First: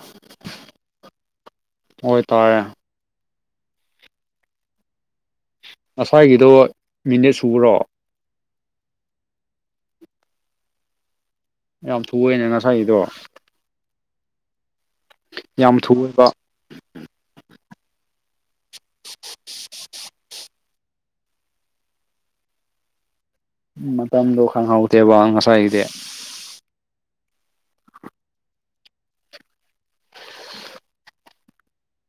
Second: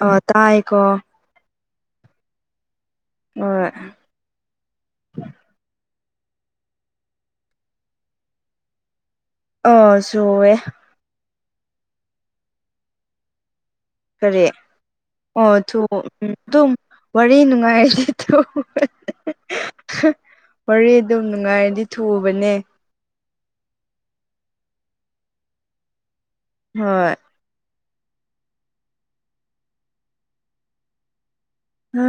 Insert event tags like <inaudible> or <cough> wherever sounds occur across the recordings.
ꯑ ꯇꯥꯏꯀꯣ ꯑꯣꯏ ꯇꯥꯔꯦ ꯑꯣ ꯉꯁ꯭ꯥꯏꯒꯤꯗꯣ ꯃꯤꯅꯦꯠ ꯁꯨꯕ꯭ꯔꯣ ꯑ ꯁꯣꯋꯦ ꯌꯥꯝ ꯊꯨꯌꯦꯅꯦ ꯉꯁꯥꯏꯒꯤꯗꯣ ꯀꯔꯦ ꯑꯣ ꯌꯥꯝ ꯊꯨꯑꯦꯕ ꯑꯗꯨꯝ ꯋꯥꯔꯤ ꯅꯨꯡꯉꯥꯏꯔꯦ ꯋꯥꯔꯤ ꯑꯗꯨꯝ ꯅꯨꯡꯉꯥꯏꯔꯗꯤ ꯊꯨꯕꯅꯦ ꯃꯇꯝꯗꯣ ꯈꯪꯍꯧꯗꯦꯕ ꯉꯁꯥꯏꯒꯤꯗꯤ ꯍꯣꯏ ꯑ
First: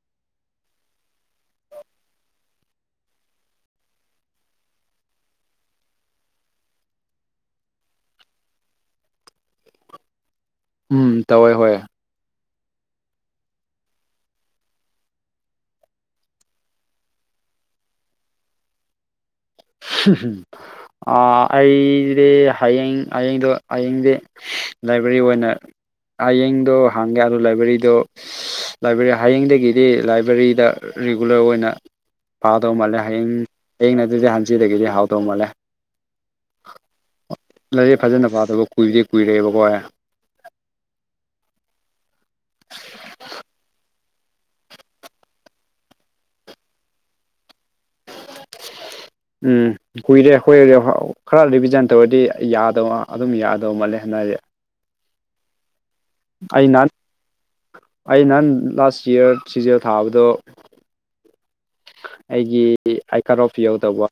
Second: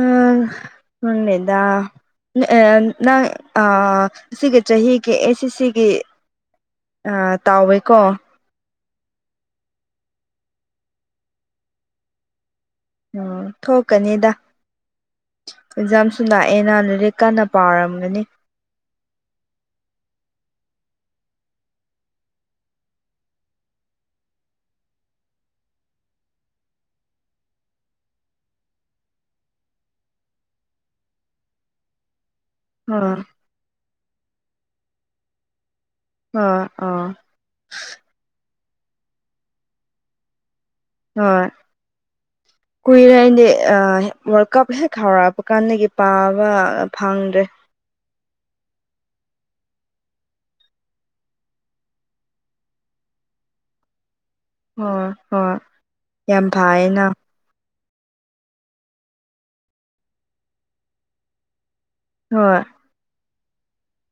ꯋꯥꯠꯂꯤꯗ ꯅꯪ ꯁꯤꯒꯤ ꯆꯍꯤꯒꯤ ꯑꯦꯁ ꯑꯦꯁ ꯁꯤꯒꯤ ꯑ ꯇꯥꯎꯋꯦꯀꯣ ꯎꯝ ꯇꯧꯋꯦ ꯍꯣꯏ ꯎꯝ ꯊꯣꯛꯀꯅꯤꯗ ꯑꯦꯛꯖꯥꯝꯁꯨ ꯅꯥꯛꯑꯦꯅꯥ ꯂꯥꯏꯔꯤꯛ ꯀꯟꯅ ꯄꯥꯔꯝꯒꯅꯤ ꯑꯩꯁꯤꯗꯤ ꯍꯌꯦꯡ ꯍꯌꯦꯡꯗꯣ ꯍꯌꯦꯡꯗꯤ ꯂꯥꯏꯕ꯭ꯔꯦꯔꯤ ꯑꯣꯏꯅ ꯍꯌꯦꯡꯗꯣ ꯍꯥꯡꯒꯦ ꯑꯗꯨ ꯂꯥꯏꯕ꯭ꯔꯦꯔꯤꯗꯣ ꯂꯥꯏꯕ꯭ꯔꯦꯔꯤ ꯍꯌꯦꯡꯗꯒꯤꯗꯤ ꯂꯥꯏꯕ꯭ꯔꯦꯔꯤꯗ ꯔꯤꯒꯨꯂꯔ ꯑꯣꯏꯅ ꯄꯗꯧ ꯃꯥꯜꯂꯦ ꯑꯥ ꯍꯌꯦꯡ ꯍꯌꯦꯡ ꯑꯗꯨꯗꯤ ꯍꯟꯆꯤꯗꯒꯤꯗꯤ ꯍꯥꯎꯗꯧ ꯃꯥꯜꯂꯦ ꯑ ꯑꯥ ꯂꯩꯔꯦ ꯐꯖꯅ ꯄꯥꯗꯕ ꯀꯨꯏꯕꯥꯗꯤ ꯀꯨꯏꯔꯦꯕꯀꯣ ꯑꯣꯏ ꯀꯨꯏꯔꯦ ꯑꯗꯤ ꯋꯥꯔꯜ ꯀꯞ ꯍꯦꯛ ꯍꯥꯎꯔꯛꯄ ꯀꯥꯟꯗꯒꯤ ꯄꯥꯕ ꯐꯪꯗ꯭ꯔꯦ ꯎꯝ ꯀꯨꯏꯔꯦ ꯑꯩꯈꯣꯏ ꯈꯔ ꯔꯤꯚꯖꯥꯏꯟ ꯇꯧꯔꯗꯤ ꯌꯥꯗꯕ ꯑꯗꯨꯝ ꯌꯥꯗꯕ ꯃꯟꯂꯦ ꯍꯟꯗꯛꯇꯤ ꯍ ꯍꯣꯏ ꯌꯥꯝ ꯑꯩ ꯅꯍꯥꯟ ꯐꯥꯏꯌꯦꯅ ꯑꯩ ꯅꯍꯥꯟ ꯂꯥꯁ ꯏꯔ ꯁꯤꯖꯦꯜ ꯊꯥꯕꯗꯣ ꯑꯩꯒꯤ ꯍꯣꯏ ꯑꯥꯏꯀꯥꯔ ꯑꯣꯐ ꯌꯧꯗꯕ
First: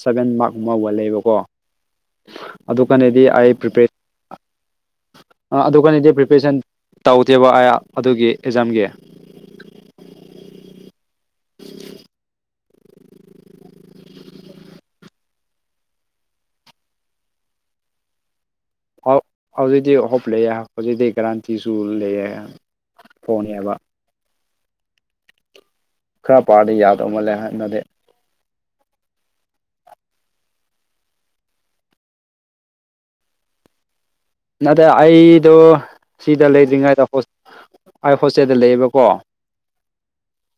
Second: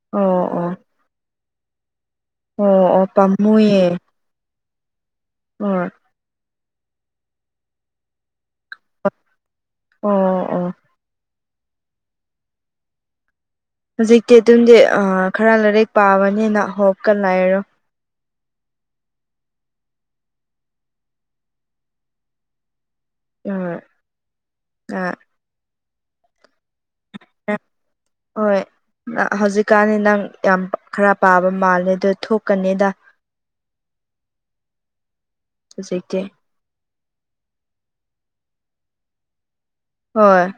ꯁꯚꯦꯟ ꯑꯣ ꯃꯥꯔꯛ ꯑꯣ ꯃꯨꯛ ꯋꯥꯠꯂꯩꯕꯀꯣ ꯑꯗꯨ ꯑꯣ ꯑꯣ ꯀꯥꯟꯗꯤ ꯑꯩ ꯄꯥꯝꯃꯨꯌꯦ ꯄ꯭ꯔꯤꯄꯔ ꯑꯗꯨ ꯍꯣꯏ ꯀꯅꯗꯤ ꯄ꯭ꯔꯤꯄꯦꯔꯦꯁꯟ ꯇꯧꯗꯦꯕ ꯑ ꯑꯗꯨꯒꯤ ꯑꯦꯛꯖꯥꯝꯒꯤ ꯑꯣ ꯑꯣ ꯍꯧꯖꯤꯛꯇꯤ ꯑꯗꯨꯝꯗꯤ ꯑ ꯈꯔ ꯂꯥꯏꯔꯤꯛ ꯄꯥꯕꯅꯤꯅ ꯍꯣꯞꯀ ꯂꯥꯏꯔꯣ ꯍꯧꯖꯤꯛꯗꯤ ꯍ‌ꯣꯞ ꯂꯩꯌ‌ꯦ ꯍꯧꯖꯤꯛꯇꯤ ꯀꯔꯥꯟꯇꯤꯁꯨ ꯂꯩꯌ‌ꯦ ꯎꯝ ꯑ ꯈꯔ ꯄꯥꯔꯗꯤ ꯌꯥꯗꯧ ꯃꯥꯜꯂ‌ꯦ ꯍꯟꯗꯛꯇꯤ ꯍꯣꯏ ꯍꯧꯖꯤꯛꯀꯥꯟꯗꯤ ꯅꯪ ꯌꯥꯝ ꯈꯔ ꯄꯥꯕ ꯃꯥꯜꯂ ꯑꯗꯨ ꯊꯣꯛꯀꯅꯤꯗ ꯑꯗ ꯑꯩꯗꯣ ꯍꯧꯖꯤꯛꯇꯤ ꯁꯤꯗ ꯂꯩꯗ꯭ꯔꯤꯉꯩꯗ ꯑꯩ ꯍꯣꯁꯇꯦꯜꯗ ꯂꯩꯌꯦꯕꯀꯣ ꯍꯣꯏ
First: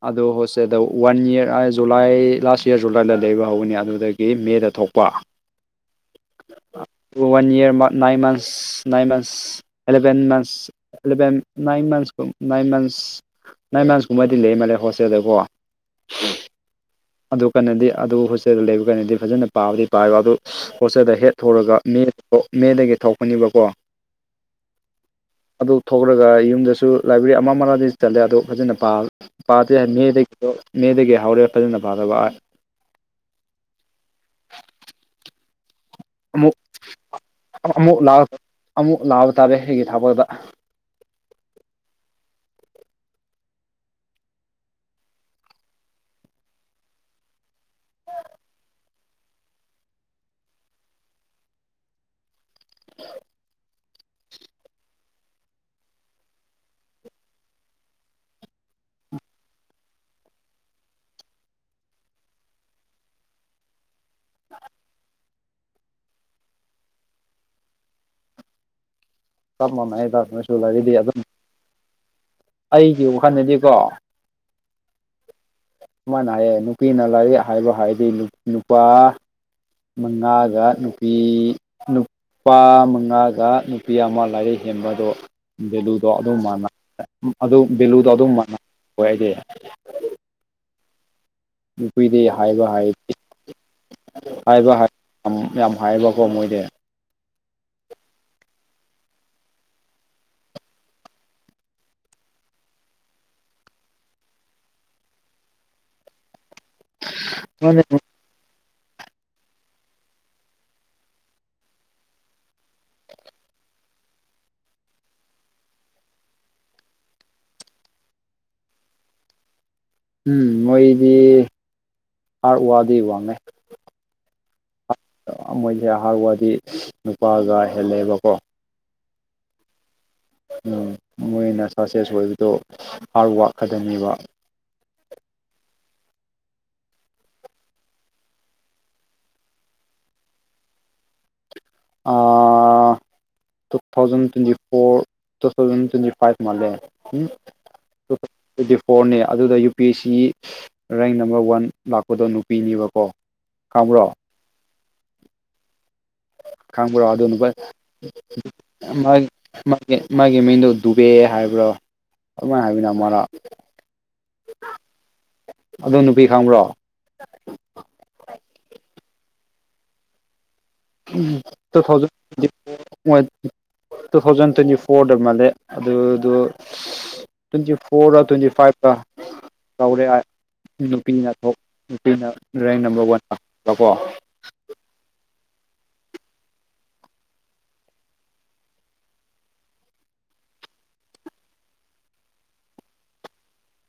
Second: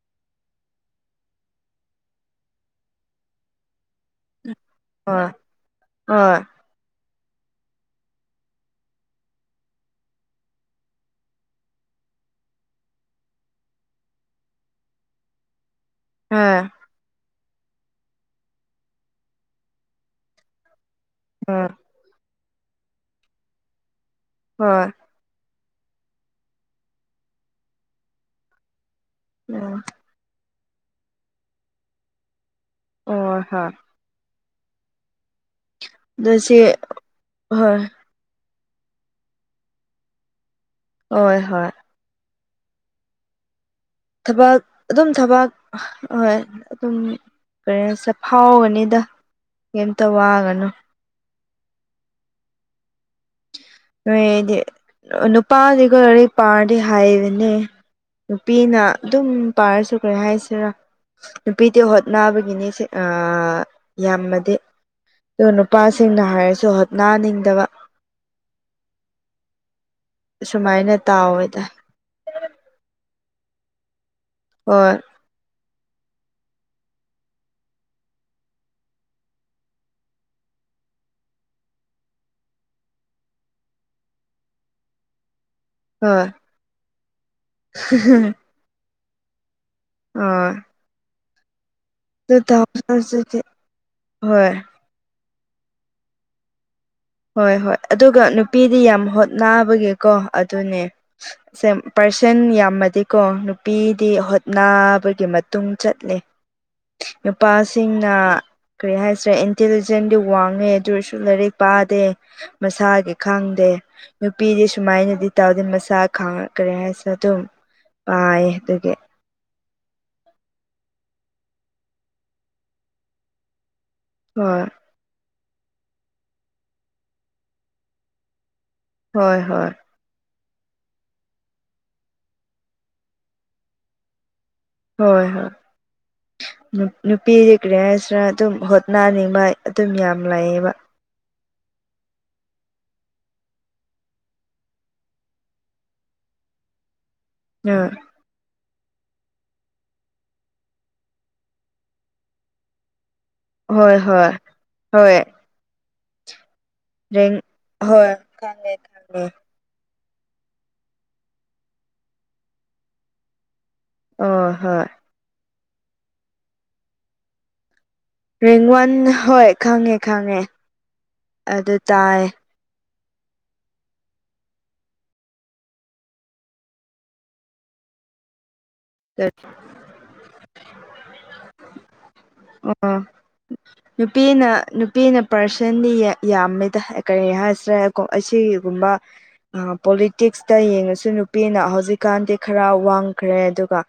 ꯑꯣ ꯍꯣꯠꯦꯗ one year July last year ꯖꯨꯂꯥꯏꯗ ꯂꯩꯕ ꯍꯧꯒꯅꯤ ꯑꯗꯨꯗꯒꯤ ꯃꯦꯗ ꯊꯣꯛ ꯍ‌ꯣꯏ ꯍ‌ꯣꯏ ꯋꯥꯟ ꯏꯌꯔ ꯅꯏꯟ ꯃꯟꯊꯁ ꯏꯟ months eleven months eleven nine months ꯀꯨꯝ ꯅꯥꯏꯟ ꯃꯟꯁ ꯅꯥꯏ ꯃꯁ ꯀꯨꯝꯕꯩꯗꯤ ꯂꯩ ꯃꯥꯜꯂꯦ ꯍꯣꯁꯇꯦꯜꯗꯀꯣ ꯑꯝ ꯑꯗꯨ ꯀꯟꯅꯗꯤ ꯑꯗꯨ ꯍꯣꯁꯇꯦꯜꯗ ꯂꯩꯕ ꯀꯥꯟꯟꯅꯗꯤ ꯐꯖꯅ ꯄꯥꯕꯗꯤ ꯄꯥꯏꯕ ꯑꯗꯨ ꯍꯣꯁꯇꯦꯜꯗ ꯍꯦꯠ ꯍꯣꯏ ꯊꯣꯔꯒ ꯃꯦ ꯃꯦꯗꯒꯤ ꯊꯣꯛꯄꯅꯦꯕꯀꯣ ꯍꯣꯏ ꯑꯗꯨ ꯊꯣꯛꯂꯒ ꯌꯨꯝꯗꯁꯨ ꯂꯥꯏꯕ꯭ꯔꯦꯔꯤ ꯑꯃ ꯃꯥꯗꯤ ꯆꯠꯂꯦ ꯑꯗ ꯐꯖꯅ ꯄꯥ ꯄꯥꯗꯦ ꯎꯝ ꯃꯦꯗꯒꯤ ꯃꯦꯗꯒꯤ ꯍꯧꯔꯦ ꯐꯖꯅ ꯄꯥꯗꯕ ꯑꯣ ꯍꯣꯏ ꯑꯗꯨ ꯑꯃꯨꯛ ꯁꯤ ꯍꯣꯏ ꯑꯃꯨꯛ ꯑꯃꯨꯛ ꯂꯥꯛꯑꯕ ꯇꯥꯔꯦ ꯑꯩꯒꯤ ꯊꯕꯜꯗ ꯍ‌ꯣꯏ ꯍꯣꯏ ꯊꯕꯛ ꯑꯗꯨꯝ ꯊꯕꯛ ꯍ‌ꯣꯏ ꯑꯗꯨꯝ ꯀꯔꯤ ꯍꯥꯏꯁꯤꯔ ꯐꯥꯎꯒꯅꯤꯗ ꯀꯩꯝꯇ ꯋꯥꯒꯅꯨ <inaudible> ꯅ‌ꯣꯏꯗꯤ ꯅꯨꯄꯥꯒꯤꯗꯤ ꯂꯥꯏꯔꯤꯛ ꯄꯥꯔꯗꯤ ꯍꯥꯏꯕꯅꯦ ꯅꯨꯄꯤꯅ ꯑꯗꯨꯝ ꯄꯥꯔꯁꯨ ꯀꯔꯤ ꯍꯥꯏꯁꯤꯔ ꯅꯨꯄꯤꯗꯤ ꯍꯣꯠꯅꯕꯒꯤꯅꯤꯁꯤ ꯑꯥ ꯌꯥꯝꯃꯗꯤ ꯗꯨ ꯅꯨꯄꯥꯁꯤꯡꯅ ꯍꯩꯔꯁꯨ ꯍꯣꯠꯅꯅꯤꯡꯗꯕ ꯆꯞ ꯃꯥꯟꯅꯩꯗ ꯅꯣꯏꯁꯨ ꯂꯩꯔꯗꯤ ꯁꯨꯃꯥꯏꯅ ꯑꯗꯨꯝ ꯇꯥꯎꯋꯦꯗ ꯑꯩꯒꯤ ꯋꯥꯈꯟꯗꯗꯤꯀꯣ ꯍ‌ꯣꯏ ꯁꯨꯃꯥꯏꯅ ꯍꯥꯏꯌꯦ ꯅꯨꯄꯤꯅ ꯂꯥꯏꯔꯤꯛ ꯍꯥꯏꯕ ꯍꯥꯏꯗꯤ ꯅꯨ ꯅꯨꯄꯥ ꯃꯉꯥꯒ ꯅꯨꯄꯤ ꯅꯨ ꯄꯥ ꯃꯉꯥꯒ ꯅꯨꯄꯤ ꯑꯃ ꯂꯥꯏꯔꯤꯛ ꯍꯦꯟꯕꯗꯣ ꯚꯦꯂꯨꯗꯣ ꯍꯣꯏ ꯑꯗꯨꯝ ꯃꯥꯟꯅ ꯑꯗꯨ ꯚꯦꯂꯨꯗꯣ ꯑꯗꯨꯝ ꯃꯥꯟꯅ ꯅꯣꯏꯗꯤ ꯍ‌ꯣꯏ ꯅꯨꯄꯤꯗꯤ ꯍꯥꯏꯕ ꯍꯥꯏ ꯍꯧꯖꯤꯛꯇꯤ ꯍꯣꯏ ꯍꯥꯏꯕ ꯍꯥꯏ ꯌꯥꯝ ꯍꯥꯏꯕꯀꯣ ꯃꯣꯏꯗꯤ ꯍꯣꯏ ꯍꯣꯏ ꯑꯗꯨꯒ ꯅꯨꯄꯤꯗꯤ ꯌꯥꯝ ꯍꯣꯠꯅꯥꯕꯒꯤꯀꯣ ꯑꯗꯨꯅꯦ ꯄꯥꯔꯁꯟ ꯌꯥꯝꯃꯗꯤꯀꯣ ꯅꯨꯄꯤꯗꯤ ꯍꯣꯠꯅꯕꯒꯤ ꯃꯇꯨꯡ ꯆꯠꯂꯦ ꯅꯨꯄꯥꯁꯤꯡꯅ ꯀꯔꯤ ꯍꯥꯏꯁꯤꯔꯦ ꯏꯟꯇꯦꯂꯤꯖꯦꯟꯗꯤ ꯋꯥꯡꯉꯦ ꯑꯗꯨ ꯑꯣꯏꯔꯁꯨ ꯂꯥꯏꯔꯤꯛ ꯄꯥ ꯇꯦ ꯃꯁꯥꯒꯤ ꯈꯪꯗꯦ ꯅꯨꯄꯤꯗꯤ ꯁꯨꯃꯥꯏꯅꯗꯤ ꯇꯧꯗ‍ꯦ ꯃꯁꯥ ꯈꯥꯡ ꯀꯔꯤꯍꯥꯏꯁꯤꯔ ꯑꯗꯨꯝ ꯄꯥꯏꯌ‌ꯦ ꯑꯗꯨꯒꯤ ꯎꯝ ꯃꯣꯏꯗꯤ ꯍꯥꯔꯠ ꯋꯥꯗꯤ ꯋꯥꯡꯉ‌ꯦ ꯫ ꯍꯣꯏ ꯃꯣꯏꯁꯦ ꯍꯥꯔꯠ ꯋꯥꯗꯤ ꯅꯨꯄꯥꯒ ꯍꯦꯜꯂꯦꯕꯀꯣ ꯍꯣꯏ ꯍꯣꯏ ꯎꯝ ꯃꯣꯏꯅ ꯁꯛꯁꯦꯁ ꯑꯣꯏꯕꯗꯣ ꯍꯥꯔꯠ ꯋꯥꯥꯛ ꯈꯗꯅꯦꯕ ꯍꯣꯏ ꯍꯣꯏ ꯅꯨ ꯅꯨꯄꯤꯗꯤ ꯀꯔꯤꯍꯥꯏꯁꯤꯔ ꯑꯗꯨꯝ ꯍꯣꯠꯅꯅꯤꯡꯕ ꯑꯗꯨꯝ ꯌꯥꯝ ꯂꯩꯌꯦꯕ ꯫ ꯑꯥ two thousand twenty four two thousand twenty five ꯃꯥꯂꯦ ꯎꯨꯝ ꯑꯥ <unintelligible> ꯇ꯭ꯋꯦꯟꯇꯤ ꯐꯣꯔꯅꯦ ꯑꯗꯨꯗ U P S C rank number one ꯂꯥꯛꯄꯗꯣ ꯅꯨꯄꯤꯅꯦꯕꯀꯣ ꯫ ꯍꯣꯏ ꯍꯣꯏ ꯍꯣꯏ ꯈꯥꯡꯕ꯭ꯔꯣ ꯑꯗꯨ ꯔꯦꯡ ꯍꯣꯏ <unintelligible> ꯈꯪꯉꯦ ꯈꯪꯉꯦ ꯃꯥꯒꯤ ꯃꯥꯒꯤ ꯃꯤꯡꯗꯣ ꯗꯨꯕꯦ ꯍꯥꯏꯕ꯭ꯔꯥ ꯑꯗꯨꯃꯥꯏꯅ ꯍꯥꯏꯕꯅ‌ꯦ ꯑꯃꯔꯥ ꯑꯣ ꯍꯣꯏ ꯑꯗ‌ꯨ ꯅꯨꯄꯤ ꯈꯪꯕ꯭ꯔꯣ? <inaudible> ꯔ‌ꯦꯡ ꯋꯥꯟ ꯍꯣꯏ ꯈꯪꯉꯦ ꯈꯪꯉꯦ ꯫ ꯎꯨꯝ <unintelligible> ꯃꯣꯏ ꯇꯨ ꯊꯥꯎꯖꯟ ꯇ꯭ꯋꯦꯟꯇꯤ ꯐꯣꯔꯗ ꯃꯥꯜꯂꯦ ꯑꯗꯨ ꯑꯗꯣ ꯇ꯭ꯋꯦꯟꯇꯤ ꯐꯣꯔꯔꯥ ꯇ꯭ꯋꯦꯟꯇꯤ ꯐꯥꯏꯚꯂ ꯇꯦ ꯇꯧꯔꯦ <unintelligible> <unintelligible> ꯑꯣ ꯋꯥꯟ ꯂꯥꯛꯄꯀꯣ ꯅꯨꯞ ꯄꯤꯅ ꯅꯨꯄꯤꯅ ꯄꯥꯔꯁꯟꯜꯂꯤ ꯌꯥꯝꯃꯤꯗ ꯀꯔꯤ ꯍꯥꯏꯁ꯭ꯔꯦꯔ ꯀꯣ ꯑꯁꯤꯒꯨꯝꯕ ꯍꯥ ꯄꯣꯂꯤꯇꯤꯛꯁꯇ ꯌꯦꯡꯉꯁꯨ ꯅꯨꯄꯤꯅ ꯍꯧꯖꯤꯛꯀꯥꯟꯗꯤ ꯈꯔ ꯋꯥꯡꯈ꯭ꯔꯦ ꯑꯗꯨꯒ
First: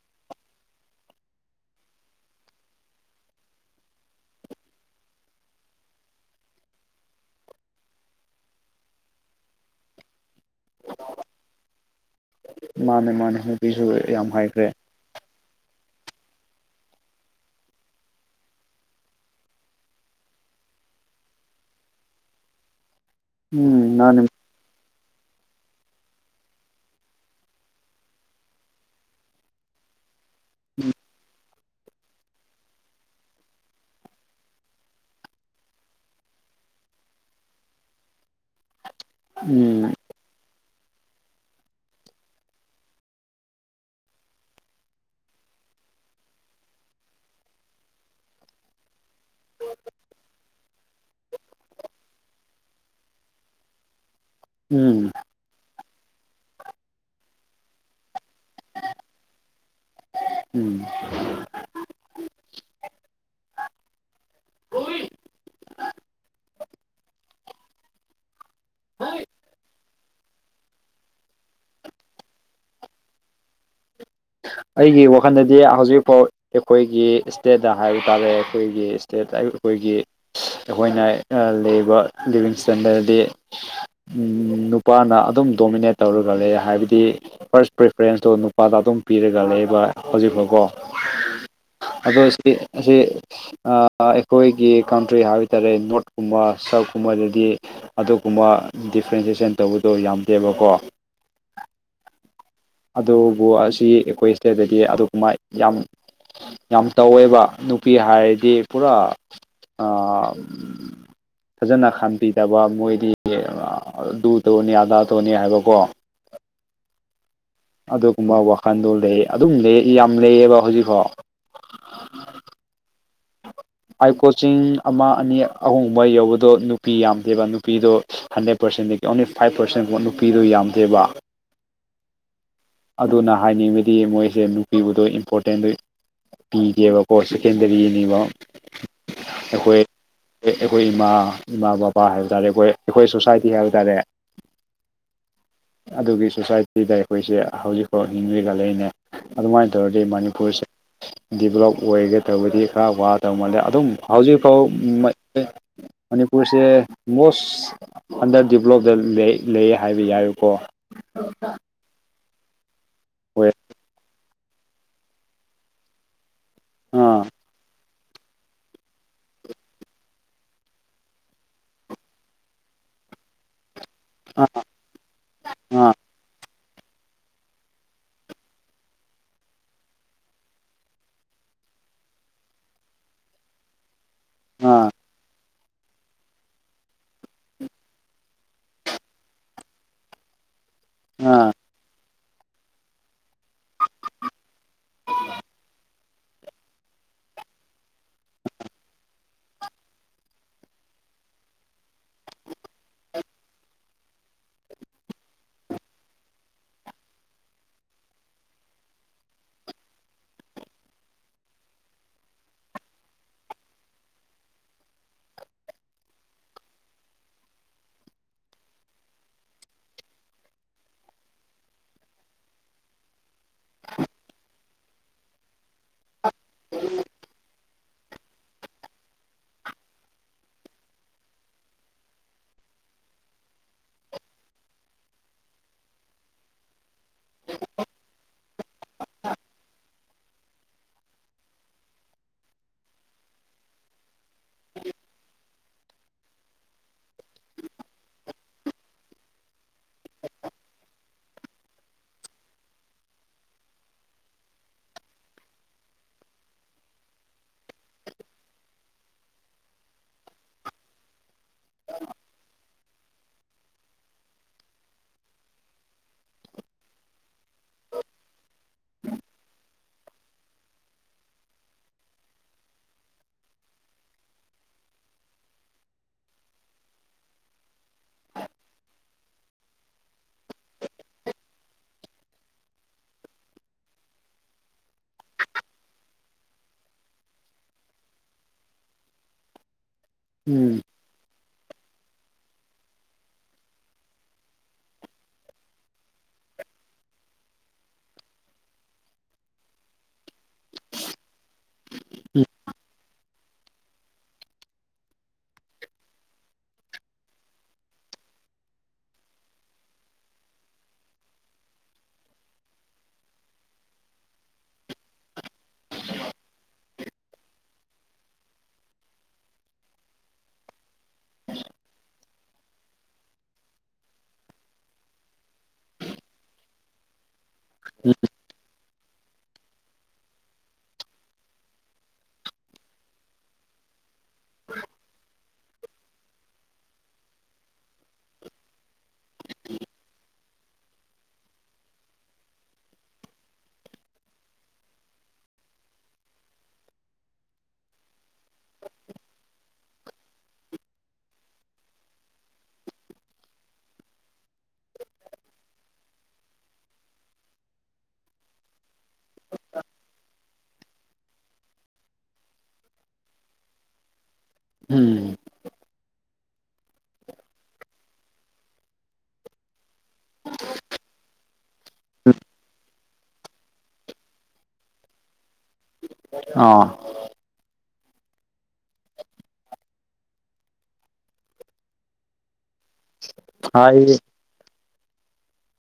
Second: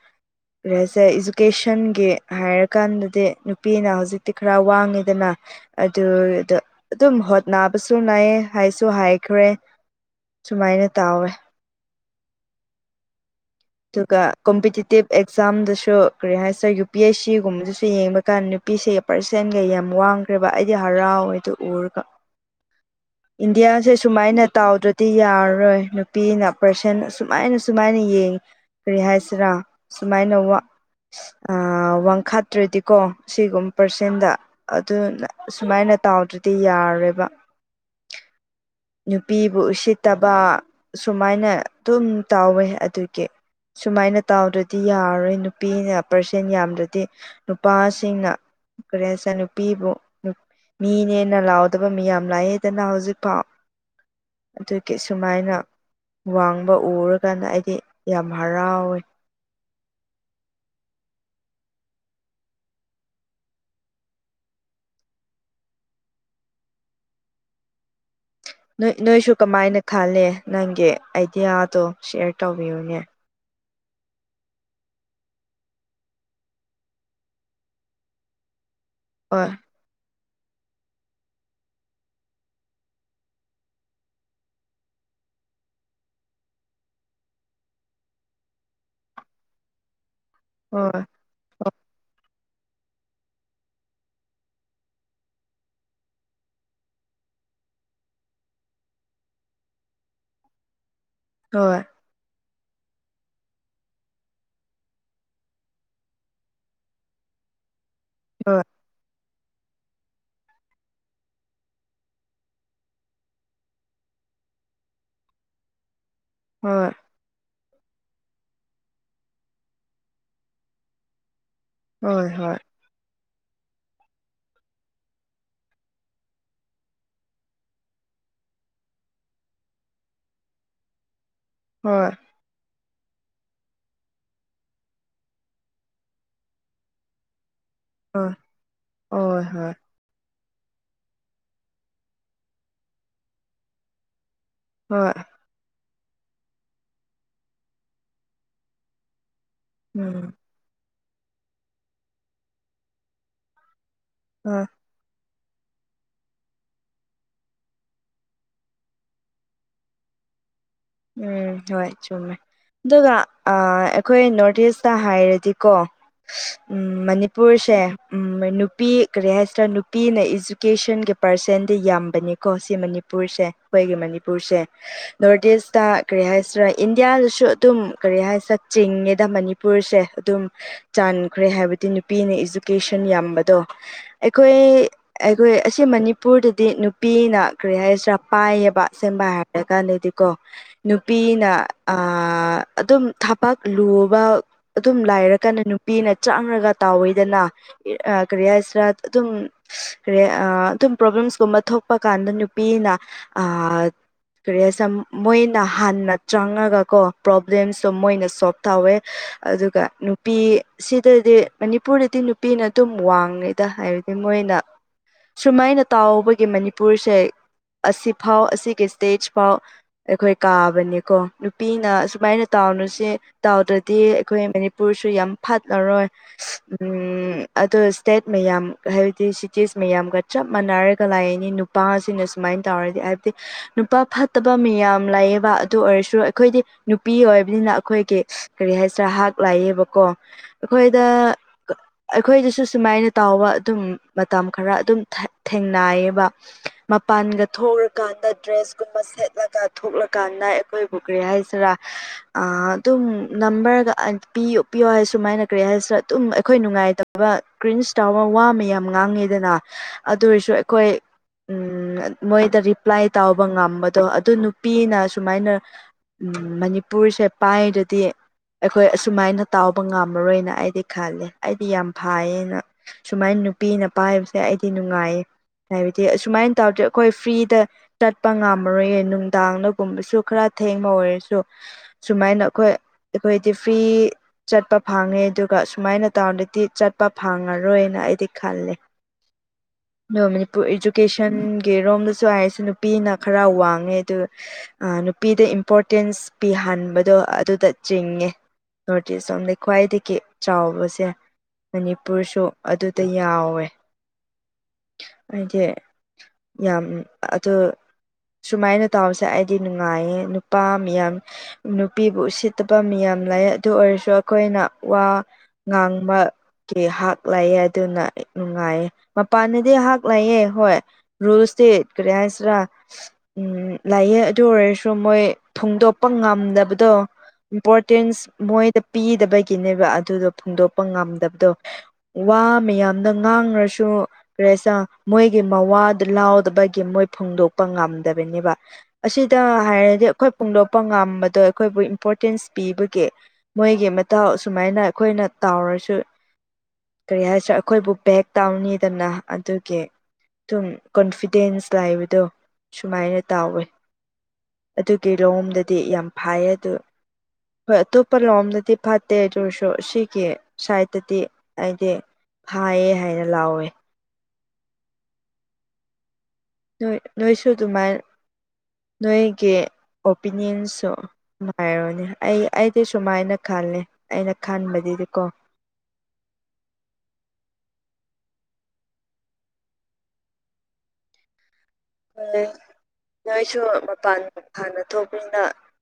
ꯔꯦꯁꯦ ꯏꯖꯨꯀꯦꯁꯟꯒꯤ ꯍꯥꯏꯔꯀꯥꯟꯗꯗꯤ ꯅꯨꯄꯤꯅ ꯍꯧꯖꯤꯛꯇꯤ ꯈꯔ ꯋꯥꯡꯉꯤꯗꯅ ꯑꯗꯨꯗ ꯑꯗꯨꯝ ꯍꯣꯠ ꯅꯥꯕꯁꯨ ꯅꯥꯏꯌꯦ ꯍꯥꯏꯁꯨ ꯍꯥꯏꯈ꯭ꯔꯦ ꯁꯨꯃꯥꯏꯅ ꯇꯥꯎꯋꯦ ꯃꯥꯅꯦ ꯃꯥꯅꯦ ꯅꯨ ꯑꯗꯨꯒ ꯀꯣꯝꯄꯤꯇꯤꯇꯤꯚ ꯑꯦꯛꯖꯥꯝꯗꯁꯨ ꯀꯔꯤ ꯍꯥꯏꯁꯔ ꯌꯨ ꯄꯤ ꯑꯦꯁ ꯁꯤꯒꯨꯝꯕꯗꯁꯨ ꯌꯦꯡꯕ ꯀꯥꯟꯗ ꯅꯨꯄꯤꯁꯦ ꯄꯥꯔꯁꯦꯟꯒ ꯌꯥꯝ ꯋꯥꯡ ꯈ꯭ꯔꯦꯕ ꯑꯩꯗꯤ ꯍꯔꯥꯎꯋꯦꯗꯨ ꯎꯔꯒ ꯏꯟꯗꯤꯌꯥꯁꯦ ꯎꯝ ꯃꯥꯅꯦ ꯁꯨꯃꯥꯏꯅ ꯇꯥꯎꯗ꯭ꯔꯗꯤ ꯌꯥꯔꯔꯣꯏ ꯅꯨꯄꯤꯅ ꯄꯥꯔꯁꯟ ꯁꯨꯃꯥꯏꯅ ꯁꯨꯃꯥꯏꯅ ꯌꯦꯡ ꯀꯔꯤ ꯍꯥꯏꯁꯤꯔꯥ ꯁꯨꯃꯥꯏꯅ ꯋꯥ ꯑꯥ ꯋꯥꯡꯈꯥꯠꯇ꯭ꯔꯗꯤꯀꯣ ꯁꯤꯒꯨꯝꯕ ꯄꯥꯔꯁꯦꯟꯗ ꯑꯗꯨꯅ ꯁꯨꯃꯥꯏꯅ ꯇꯥꯎꯗ꯭ꯔꯗꯤ ꯌꯥꯔꯦꯕ ꯅꯨꯄꯤꯕꯨ ꯎꯝ ꯎꯁꯤꯠꯇꯕ ꯁꯨꯃꯥꯏꯅ ꯑꯗꯨꯝ ꯇꯧꯋꯦ ꯑꯗꯨꯒꯤ ꯁꯨꯃꯥꯏꯅ ꯇꯥꯎꯗ꯭ꯔꯗꯤ ꯌꯥꯔꯔꯣꯏ ꯅꯨꯄꯤꯅ ꯄꯥꯔꯁꯦꯟ ꯌꯥꯝꯗ꯭ꯔꯗꯤ ꯅꯨꯄꯥꯁꯤꯡꯅ ꯀꯔꯤꯍꯥꯏꯁꯤꯔꯥ ꯅꯨꯄꯤꯕꯨ ꯃꯤꯅꯦꯅ ꯂꯥꯎꯗꯕ ꯃꯤ ꯌꯥꯝ ꯂꯥꯛꯑꯦꯗꯅ ꯍꯧꯖꯤꯛꯐꯥꯎ ꯑꯗꯨꯒꯤ ꯎꯝ ꯁꯨꯃꯥꯏꯅ ꯋꯥꯡꯕ ꯎꯔꯀꯥꯟꯗ ꯑꯩꯗꯤ ꯌꯥꯝ ꯍꯔꯥꯎꯋꯦ ꯎꯝ ꯅꯣꯏꯁꯨ ꯀꯃꯥꯏꯅ ꯈꯂꯦ ꯅꯪꯒꯤ ꯑꯥꯏꯗꯤꯌꯥꯗꯣ ꯁꯌꯔ ꯇꯧꯕꯤꯌꯨꯅꯦ ꯑꯩꯒꯤ ꯋꯥꯈꯜꯗꯗꯤ ꯍꯧꯖꯤꯛ ꯐꯥꯎ ꯑꯩꯈꯣꯏꯒꯤ ꯏꯁꯇꯦꯠꯇ ꯍꯥꯏꯕ ꯇꯥꯔꯦ ꯑꯩꯈꯣꯏꯒꯤ ꯍꯣꯏ ꯑꯩꯈꯣꯏꯒꯤ ꯑꯩꯈꯣꯏꯅ ꯂꯩꯕ ꯂꯤꯕꯤꯡ ꯏꯁꯇꯦꯟꯗꯔꯗꯤ ꯎꯝ ꯅꯨꯄꯥꯅ ꯑꯗꯨꯝ ꯗꯣꯃꯤꯅꯦꯠ ꯇꯧꯔꯒ ꯂꯩ ꯍꯥꯏꯕꯗꯤ ꯐꯥꯔꯁ ꯄ꯭ꯔꯤꯐꯔꯦꯟꯁꯇꯣ ꯅꯨꯄꯥꯗ ꯑꯗꯨꯝ ꯄꯤꯔꯒ ꯂꯩꯕ ꯍꯧꯖꯤꯛꯐꯥꯎꯀꯣ ꯍꯣꯏ ꯑꯩꯈꯣꯏ ꯁꯤ ꯑꯁꯤ ꯑꯩꯈꯣꯏꯒꯤ ꯀꯟꯇ꯭ꯔꯤ ꯍꯥꯏꯕ ꯇꯥꯔꯦ ꯅꯣꯔꯠ ꯀꯨꯝꯕ ꯁꯥꯎꯠꯀꯨꯝꯕꯗꯗꯤ ꯑꯗꯨꯒꯨꯝꯕ ꯗꯤꯐ꯭ꯔꯦꯟꯁꯦꯁꯟ ꯇꯧꯕꯗꯣ ꯌꯥꯝꯗꯦꯕꯀꯣ ꯍꯣꯏ ꯑꯗꯨꯕꯨ ꯑꯁꯤ ꯑꯩꯈꯣꯏ ꯏꯁꯇꯦꯠꯇꯗꯤ ꯑꯗꯨꯒꯨꯝꯕ ꯌꯥꯝ ꯌꯥꯝ ꯇꯧꯋꯦꯕ ꯅꯨ ꯅꯨꯄꯤ ꯍꯥꯏꯔꯗꯤ ꯍꯣꯏ ꯄꯨꯔꯥ ꯑꯥ <inaudible> ꯐꯥꯖꯅ ꯈꯟꯕꯤꯗꯕ ꯃꯣꯏꯗꯤ ꯑꯗꯨ ꯇꯧꯅꯤ ꯑꯗꯥ ꯇꯧꯅꯤ ꯍꯥꯏꯕꯀꯣ ꯍꯣꯏ ꯑꯗꯨꯒꯨꯝꯕ ꯋꯥꯈꯜꯗꯣ ꯂꯩ ꯑꯗꯨꯝ ꯂꯩ ꯌꯥꯝ ꯂꯩꯌꯦꯕ ꯍꯧꯖꯤꯛꯐꯥꯎ ꯍꯣꯏ ꯍꯣꯏ ꯑꯥꯏ ꯀꯣꯆꯤꯡ ꯑꯃ ꯑꯅꯤ ꯑꯍꯨꯝꯒꯨꯝꯕ ꯌꯧꯕꯗꯣ ꯅꯨꯄꯤ ꯌꯥꯝꯗꯦꯕ ꯅꯨꯄꯤꯗꯣ ꯍꯟꯗ꯭ꯔꯦꯠ ꯄꯥꯔꯁꯦꯟꯗꯒꯤ ꯑꯣꯡꯂꯤ ꯐꯥꯏꯚ ꯄꯥꯔꯁꯦꯟ ꯐꯥꯎ ꯅꯨꯄꯤꯗꯣ ꯌꯥꯝꯗꯦꯕ ꯍꯣꯏ ꯑꯗꯨꯅ ꯍꯥꯏꯅꯤꯡꯕꯗꯤ ꯃꯣꯏꯁꯦ ꯅꯨꯄꯤꯕꯨꯗꯣ ꯏꯝꯄꯣꯔꯇꯦꯟꯗꯣ ꯄꯤꯗꯦꯕ ꯀꯣ ꯁꯦꯀꯦꯟꯗꯔꯤꯅꯤꯕ ꯍꯣꯏ ꯍꯣꯏ ꯍꯣꯏ ꯍꯣꯏ ꯑꯩꯈꯣꯏ ꯑꯩꯈꯣꯏ ꯏꯃꯥ ꯏꯃꯥ ꯕꯕꯥ ꯍꯥꯏꯕ ꯇꯥꯔꯦ ꯑꯩꯈꯣꯏ ꯑꯩꯈꯣꯏ ꯁꯣꯁꯥꯏꯇꯤ ꯍꯥꯏꯕ ꯇꯥꯔꯦ ꯍꯣꯏ ꯑꯗꯨꯒꯤ ꯁꯣꯁꯥꯏꯇꯤꯗ ꯑꯩꯈꯣꯏꯁꯦ ꯍꯧꯖꯤꯛꯐꯥꯎ ꯍꯤꯡꯔꯤꯒ ꯂꯩꯅꯦ ꯑꯗꯨꯃꯥꯏꯅ ꯑꯗꯨ ꯑꯣꯏꯔꯗꯤ ꯎꯝ ꯃꯅꯤꯄꯨꯔꯁꯦ ꯗꯤꯕꯂꯞ ꯑꯣꯏꯒꯦ ꯇꯧꯕꯗꯤ ꯈꯔ ꯋꯥꯗꯧ ꯃꯥꯜꯂꯦ ꯑꯗꯨꯝ ꯍꯧꯖꯤꯛ ꯐꯥꯎ ꯑ ꯃꯅꯤꯄꯨꯔꯁꯦ ꯃꯣꯁ ꯑꯟꯗꯔ ꯗꯗꯤꯕꯂꯞꯇ ꯂꯩ ꯍꯥꯏꯕ ꯌꯥꯏꯀꯣ ꯎꯝ ꯍꯣꯏ ꯆꯨꯝꯃꯦ ꯑꯗꯨꯗꯥ ꯍꯣꯏ ꯑꯥ ꯑꯩꯈꯣꯏ ꯅꯣꯔꯠ ꯏꯁꯇ ꯍꯥꯏꯔꯗꯤ ꯗꯤꯀꯣ ꯎꯝ ꯑꯥ ꯃꯅꯤꯄꯨꯔꯁꯦ ꯎꯝ ꯅꯨꯄꯤ ꯀꯔꯤ ꯍꯥꯏꯁꯤꯔꯥ ꯅꯨꯄꯤꯅ ꯏꯖꯨꯀꯦꯁꯟꯒꯤ ꯄꯥꯔꯁꯦꯟꯗꯤ ꯌꯥꯝꯕꯅꯤꯀꯣ ꯁꯤ ꯃꯅꯤ ꯄꯨꯔꯁꯦ ꯑꯩꯈꯣꯏꯒꯤ ꯑꯥ ꯃꯅꯤꯄꯨꯔꯁꯦ ꯅꯣꯔꯠ ꯏꯁ ꯑꯥ ꯇ ꯀꯔꯤ ꯍꯥꯏꯁꯤꯔꯥ ꯏꯟꯗꯤꯌꯥꯗꯁꯨ ꯑꯗꯨꯝ ꯀꯔꯤ ꯍꯥꯏꯁꯤꯔꯥ ꯆꯤꯡꯉꯤꯗ ꯃꯅꯤꯄꯨꯔꯁꯦ ꯑꯗꯨꯝ ꯆꯥꯟꯈ꯭ꯔꯦ ꯍꯥꯏꯕꯗꯤ ꯅꯨꯄꯤꯅ ꯏꯖꯨꯀꯦꯁꯟ ꯌꯥꯝꯕꯗꯣ ꯑꯩꯈꯣꯏ ꯑꯥ ꯑꯩꯈꯣꯏ ꯑꯁꯤ ꯃꯅꯤꯄꯨꯔꯗꯗꯤ ꯅꯨꯄꯤꯅ ꯀꯔꯤ ꯍꯥꯏꯁꯤꯔꯥ ꯄꯥꯏꯌꯦꯕ ꯁꯦꯝꯕ ꯍꯥꯏꯔꯀꯥꯟꯗꯗꯤꯀꯣ ꯑꯥ ꯅꯨꯄꯤꯅ ꯑꯗꯨꯝ ꯊꯕꯛ ꯂꯨꯕ ꯑꯗꯨꯝ ꯂꯥꯏꯔꯀꯥꯟꯗ ꯅꯨꯄꯤꯅ ꯆꯥꯡꯉꯒ ꯇꯥꯎꯋꯦꯗꯅ ꯀꯔꯤ ꯍꯥꯏꯁꯤꯔ ꯑꯗꯨꯝ ꯀꯔꯤ ꯑꯥ ꯑꯗꯨꯝ ꯄ꯭ꯔꯣꯕ꯭ꯂꯦꯝꯁꯀꯨꯝꯕ ꯊꯣꯛꯄ ꯀꯥꯟꯗ ꯅꯨꯄꯤꯅ ꯑꯥ ꯀ꯭ꯔꯤ ꯁꯝ ꯃꯣꯏꯅ ꯍꯟꯅ ꯆꯪꯉꯒꯀꯣ ꯄ꯭ꯔꯣꯕ꯭ꯂꯦꯝꯁꯨ ꯃꯣꯏꯅ ꯁꯣꯜꯕ ꯇꯧꯋꯦ ꯑꯗꯨꯒ ꯅꯨꯄꯤ ꯁꯤꯗꯗꯤ ꯃꯅꯤꯄꯨꯔꯗꯗꯤ ꯅꯨꯄꯤꯅ ꯑꯗꯨꯝ ꯋꯥꯡꯉꯤꯗ ꯍꯥꯏꯔꯗꯤ ꯃꯣꯏꯅ ꯁꯨꯃꯥꯏꯅ ꯇꯥꯎꯕꯒꯤ ꯃꯅꯤꯄꯨꯔꯁꯦ ꯑꯁꯤꯐꯥꯎ ꯑꯁꯤꯒꯤ ꯏꯁꯇꯦꯠ ꯐꯥꯎ ꯑꯩꯈꯣꯏ ꯀꯥꯕꯅꯦꯀꯣ ꯅꯨꯄꯤꯅ ꯑꯁꯨꯃꯥꯏꯅ ꯇꯥꯎꯅꯨꯁꯦ ꯇꯗꯥꯥꯎꯗꯗꯤ ꯑꯩꯈꯣꯏ ꯃꯅꯤꯄꯨꯔꯁꯨ ꯌꯥꯝ ꯐꯠꯂꯔꯣꯏ ꯎꯝ ꯑꯣ ꯏꯁꯇꯦꯠ ꯃꯌꯥꯝ ꯍꯥꯏꯕꯗꯤ ꯁꯤꯇꯤꯁ ꯃꯌꯥꯝꯒ ꯆꯞ ꯃꯥꯟꯅꯔꯒ ꯂꯥꯛꯅꯤ ꯅꯨ ꯅꯨꯄꯥ ꯑꯁꯤꯅ ꯁꯨꯃꯥꯏꯅ ꯇꯧꯔꯗꯤ ꯍꯥꯏꯕꯗꯤ ꯅꯨꯄꯥ ꯐꯠꯇꯕ ꯃꯤꯌꯥꯝ ꯌꯥꯝ ꯂꯩꯌꯦꯕ ꯑꯗꯨ ꯑꯣꯏꯔꯁꯨ ꯑꯩꯈꯣꯏꯗꯤ ꯅꯨꯄꯤ ꯑꯣꯏꯕꯅꯤꯅ ꯑꯩꯈꯣꯏꯒꯤ ꯀꯔꯤ ꯍꯥꯏꯁꯤꯔ ꯍꯥꯛ ꯂꯩꯑꯦꯕꯀꯣ ꯑꯩꯈꯣꯏꯗ ꯑꯩꯈꯣꯏꯗꯁꯨ ꯁꯨꯃꯥꯏꯅ ꯇꯥꯎꯕ ꯑꯗꯨꯝ ꯃꯇꯝ ꯈꯔ ꯑꯗꯨꯝ ꯊꯦꯡꯅꯥꯏꯌꯦꯕ ꯃꯄꯥꯟꯒ ꯊꯣꯛꯔꯀꯥꯟꯗ ꯗ꯭ꯔꯦꯁ ꯀꯨꯝꯕ ꯁꯦꯠꯂꯒ ꯊꯣꯛꯂꯀꯥꯟꯗ ꯑꯩꯈꯣꯏꯕꯨ ꯀꯔꯤ ꯍꯥꯏꯁꯤꯔꯥ ꯑꯗꯨꯝ ꯅꯝꯕꯔꯒ ꯄꯤ ꯄꯤꯌꯣ ꯍꯥꯏ ꯁꯨꯃꯥꯏꯅ ꯀ꯭ꯔꯔꯤ ꯍꯥꯏꯁꯤꯔ ꯑꯗꯨꯝ ꯑꯩꯈꯣꯏ ꯅꯨꯡꯉꯥꯏꯇꯕ ꯕ ꯀ꯭ꯔꯤꯟꯁ ꯆꯥꯎꯕ ꯋꯥ ꯑꯃ ꯌꯥꯝ ꯉꯥꯡꯉꯤꯗꯅ ꯑꯗꯨ ꯑꯣꯏꯔꯁꯨ ꯑꯩꯈꯣꯏ ꯎꯝ ꯃꯣꯏꯗ ꯔꯤꯄ꯭ꯂꯥꯏ ꯇꯥꯎꯧꯕ ꯉꯝꯕꯗꯣ ꯑꯗꯨ ꯅꯨꯄꯤꯅ ꯁꯨꯃꯥꯏꯅ ꯎꯝ ꯃꯅꯤꯄꯨꯔꯁꯦ ꯄꯥꯏꯔꯗꯤ ꯑꯩꯈꯣꯏ ꯑꯁꯨꯃꯥꯏꯅ ꯇꯥꯎꯕ ꯉꯝꯃꯔꯣꯏꯅ ꯑꯩꯗꯤ ꯈꯂꯦ ꯑꯩꯗꯤ ꯌꯥꯝ ꯐꯥꯏꯌꯦꯅ ꯁꯨꯃꯥꯏꯅ ꯅꯨꯄꯤ ꯅꯨꯄꯥ ꯍꯥꯏꯕꯁꯦ ꯑꯩꯗꯤ ꯅꯨꯡꯉꯥꯏꯌꯦ ꯍꯥꯏꯕꯗꯤ ꯑꯁꯨꯃꯥꯏꯅ ꯇꯧꯔꯗ ꯑꯩꯈꯣꯏ ꯐ꯭ꯔꯤꯗ ꯆꯠꯄ ꯉꯝꯃꯔꯣꯏꯌꯦ ꯇꯥꯡꯅꯒꯨꯝꯕꯁꯨ ꯈꯔ ꯊꯦꯡꯕ ꯑꯣꯏꯔꯁꯨ ꯁꯨꯃꯥꯏꯅ ꯑꯩꯈꯣꯏ ꯑꯩꯈꯣꯏꯗꯤ ꯐ꯭ꯔꯤ ꯆꯠꯄ ꯐꯥꯡꯉꯦ ꯑꯗꯨꯒ ꯁꯨꯃꯥꯏꯅ ꯇꯥꯎꯟꯗꯗꯤ ꯆꯠꯄ ꯐꯪꯉꯔꯣꯏꯅ ꯑꯩꯗꯤ ꯈꯜꯂꯦ <inaudible> ꯑ ꯃꯅꯤꯄꯨꯔ ꯎꯝ ꯏꯗꯨꯨꯀꯦꯁꯟꯒꯤꯔꯣꯝꯗꯁꯨ ꯍꯥꯏꯔꯤꯁꯦ ꯅꯨꯄꯤꯅ ꯈꯔ ꯋꯥꯡꯉꯦ ꯑꯗꯨ ꯅꯨꯄꯤꯗ ꯏꯝꯄꯣꯔꯇꯦꯟꯁ ꯄꯤꯍꯟꯕꯗꯣ ꯑꯗꯨꯗ ꯆꯤꯡꯉꯦ ꯅꯣꯔꯠ ꯏꯁ ꯂꯣꯝꯗꯒꯤ ꯈ꯭ꯋꯥꯏꯗꯒꯤ ꯆꯥꯎꯕꯁꯦ ꯃꯅꯤꯄꯨꯔꯁꯨ ꯑꯗꯨꯗ ꯌꯥꯎꯋꯦ ꯑꯩꯗꯤ ꯌꯥꯝ ꯑꯗꯨ ꯁꯨꯃꯥꯏꯅ ꯇꯥꯎꯁꯦ ꯑꯩꯗꯤ ꯅꯨꯡꯉꯥꯏꯌꯦ ꯅꯨꯄꯥ ꯃꯤꯌꯥꯝ ꯅꯨꯄꯤꯕꯨ ꯁꯤꯠꯇꯕ ꯃꯤ ꯌꯥꯝ ꯂꯥꯛ ꯑꯗꯨ ꯑꯣꯏꯔꯁꯨ ꯑꯩꯈꯣꯏꯅ ꯋꯥ ꯉꯥꯡꯕ ꯀ ꯍꯥꯛ ꯂꯩꯑꯦ ꯑꯗꯨꯅ ꯅꯨꯡꯉꯥꯏꯌꯦ ꯃꯄꯥꯟꯗꯗꯤ ꯍꯥꯛ ꯂꯩꯑꯦ ꯍꯣꯏ ꯔꯨꯜꯁꯇꯤ ꯀꯔꯤ ꯍꯥꯏꯁꯤꯔ ꯎꯝ ꯂꯩꯑꯦ ꯑꯗꯨ ꯑꯣꯏꯔꯁꯨ ꯃꯣꯏ ꯐꯣꯡꯗꯣꯛꯄ ꯉꯝꯗꯕꯗꯣ ꯏꯝꯄꯣꯔꯇꯦꯟꯁ ꯃꯣꯏꯗ ꯄꯤꯗꯕꯒꯤꯅꯦꯕ ꯑꯗꯨꯗꯣ ꯐꯣꯡꯗꯣꯛꯄ ꯉꯝꯗꯕꯗꯣ ꯋꯥ ꯃꯌꯥꯝꯅ ꯉꯥꯡꯔꯁꯨ ꯀꯦꯁ ꯃꯣꯏꯒꯤ ꯃꯋꯥꯗꯨ ꯂꯥꯎꯗꯕꯒꯤ ꯃꯣꯏ ꯐꯣꯡꯗꯣꯛꯄ ꯉꯝꯗꯕꯅꯦꯕ ꯑꯁꯤꯗ ꯍꯥꯏꯔꯗꯤ ꯑꯩꯈꯣꯏ ꯐꯣꯡꯗꯣꯛꯄ ꯉꯝꯕꯗꯣ ꯑꯩꯈꯣꯏꯕꯨ ꯏꯝꯄꯣꯔꯇꯦꯟꯁ ꯄꯤꯕꯒꯤ ꯃꯣꯏꯒꯤ ꯃꯇꯥꯎ ꯁꯁꯨꯃꯥꯏꯅ ꯑꯩꯈꯣꯏꯅ ꯇꯥꯎꯔꯁꯨ ꯀꯔꯤ ꯍꯥꯏꯁꯤꯥ ꯑꯩꯈꯣꯏꯕꯨ ꯕꯦꯛ ꯇꯥꯎꯅꯤꯗꯅ ꯑꯗꯨꯒꯤ ꯁꯨꯝ ꯀꯣꯟꯐꯤꯗꯦꯟꯁ ꯂꯩꯕꯗꯣ ꯁꯨꯃꯥꯏꯅ ꯇꯥꯎꯋꯦ ꯑꯗꯨꯒꯤ ꯂꯧꯑꯣꯝꯗꯗꯤ ꯌꯥꯝ ꯐꯥꯏꯌꯦ ꯑꯗꯨ ꯍꯣꯏ ꯑꯇꯣꯞꯄ ꯂꯣꯝꯗꯗꯤ ꯐꯠꯇꯦ ꯑꯗꯨꯔꯁꯨ ꯁꯤꯒꯤ ꯁꯥꯏꯠꯇꯗꯤ ꯑꯩꯗꯤ ꯐꯥꯏꯌꯦ ꯍꯥꯏꯅ ꯂꯥꯎꯋꯦ ꯎꯝ ꯅꯣꯏ ꯅꯣꯏꯁꯨ ꯑꯗꯨꯃꯥꯏꯅ ꯅꯣꯏꯒꯤ ꯑꯣꯄꯤꯅꯤꯌꯟꯁꯨ ꯅꯨꯡꯉꯥꯏꯔꯣꯅꯦ ꯑꯩ ꯑꯩꯗꯤ ꯁꯨꯃꯥꯏꯅ ꯈꯜꯂꯦ ꯑꯩꯅ ꯈꯟꯕꯗꯨꯗꯤꯀꯣ ꯑꯥꯎ ꯎꯝ ꯅꯣꯏꯁꯨ ꯍꯥꯏꯌꯦ ꯃꯄꯥꯟ ꯍꯥꯟꯅ ꯊꯣꯛꯄꯅꯤꯅ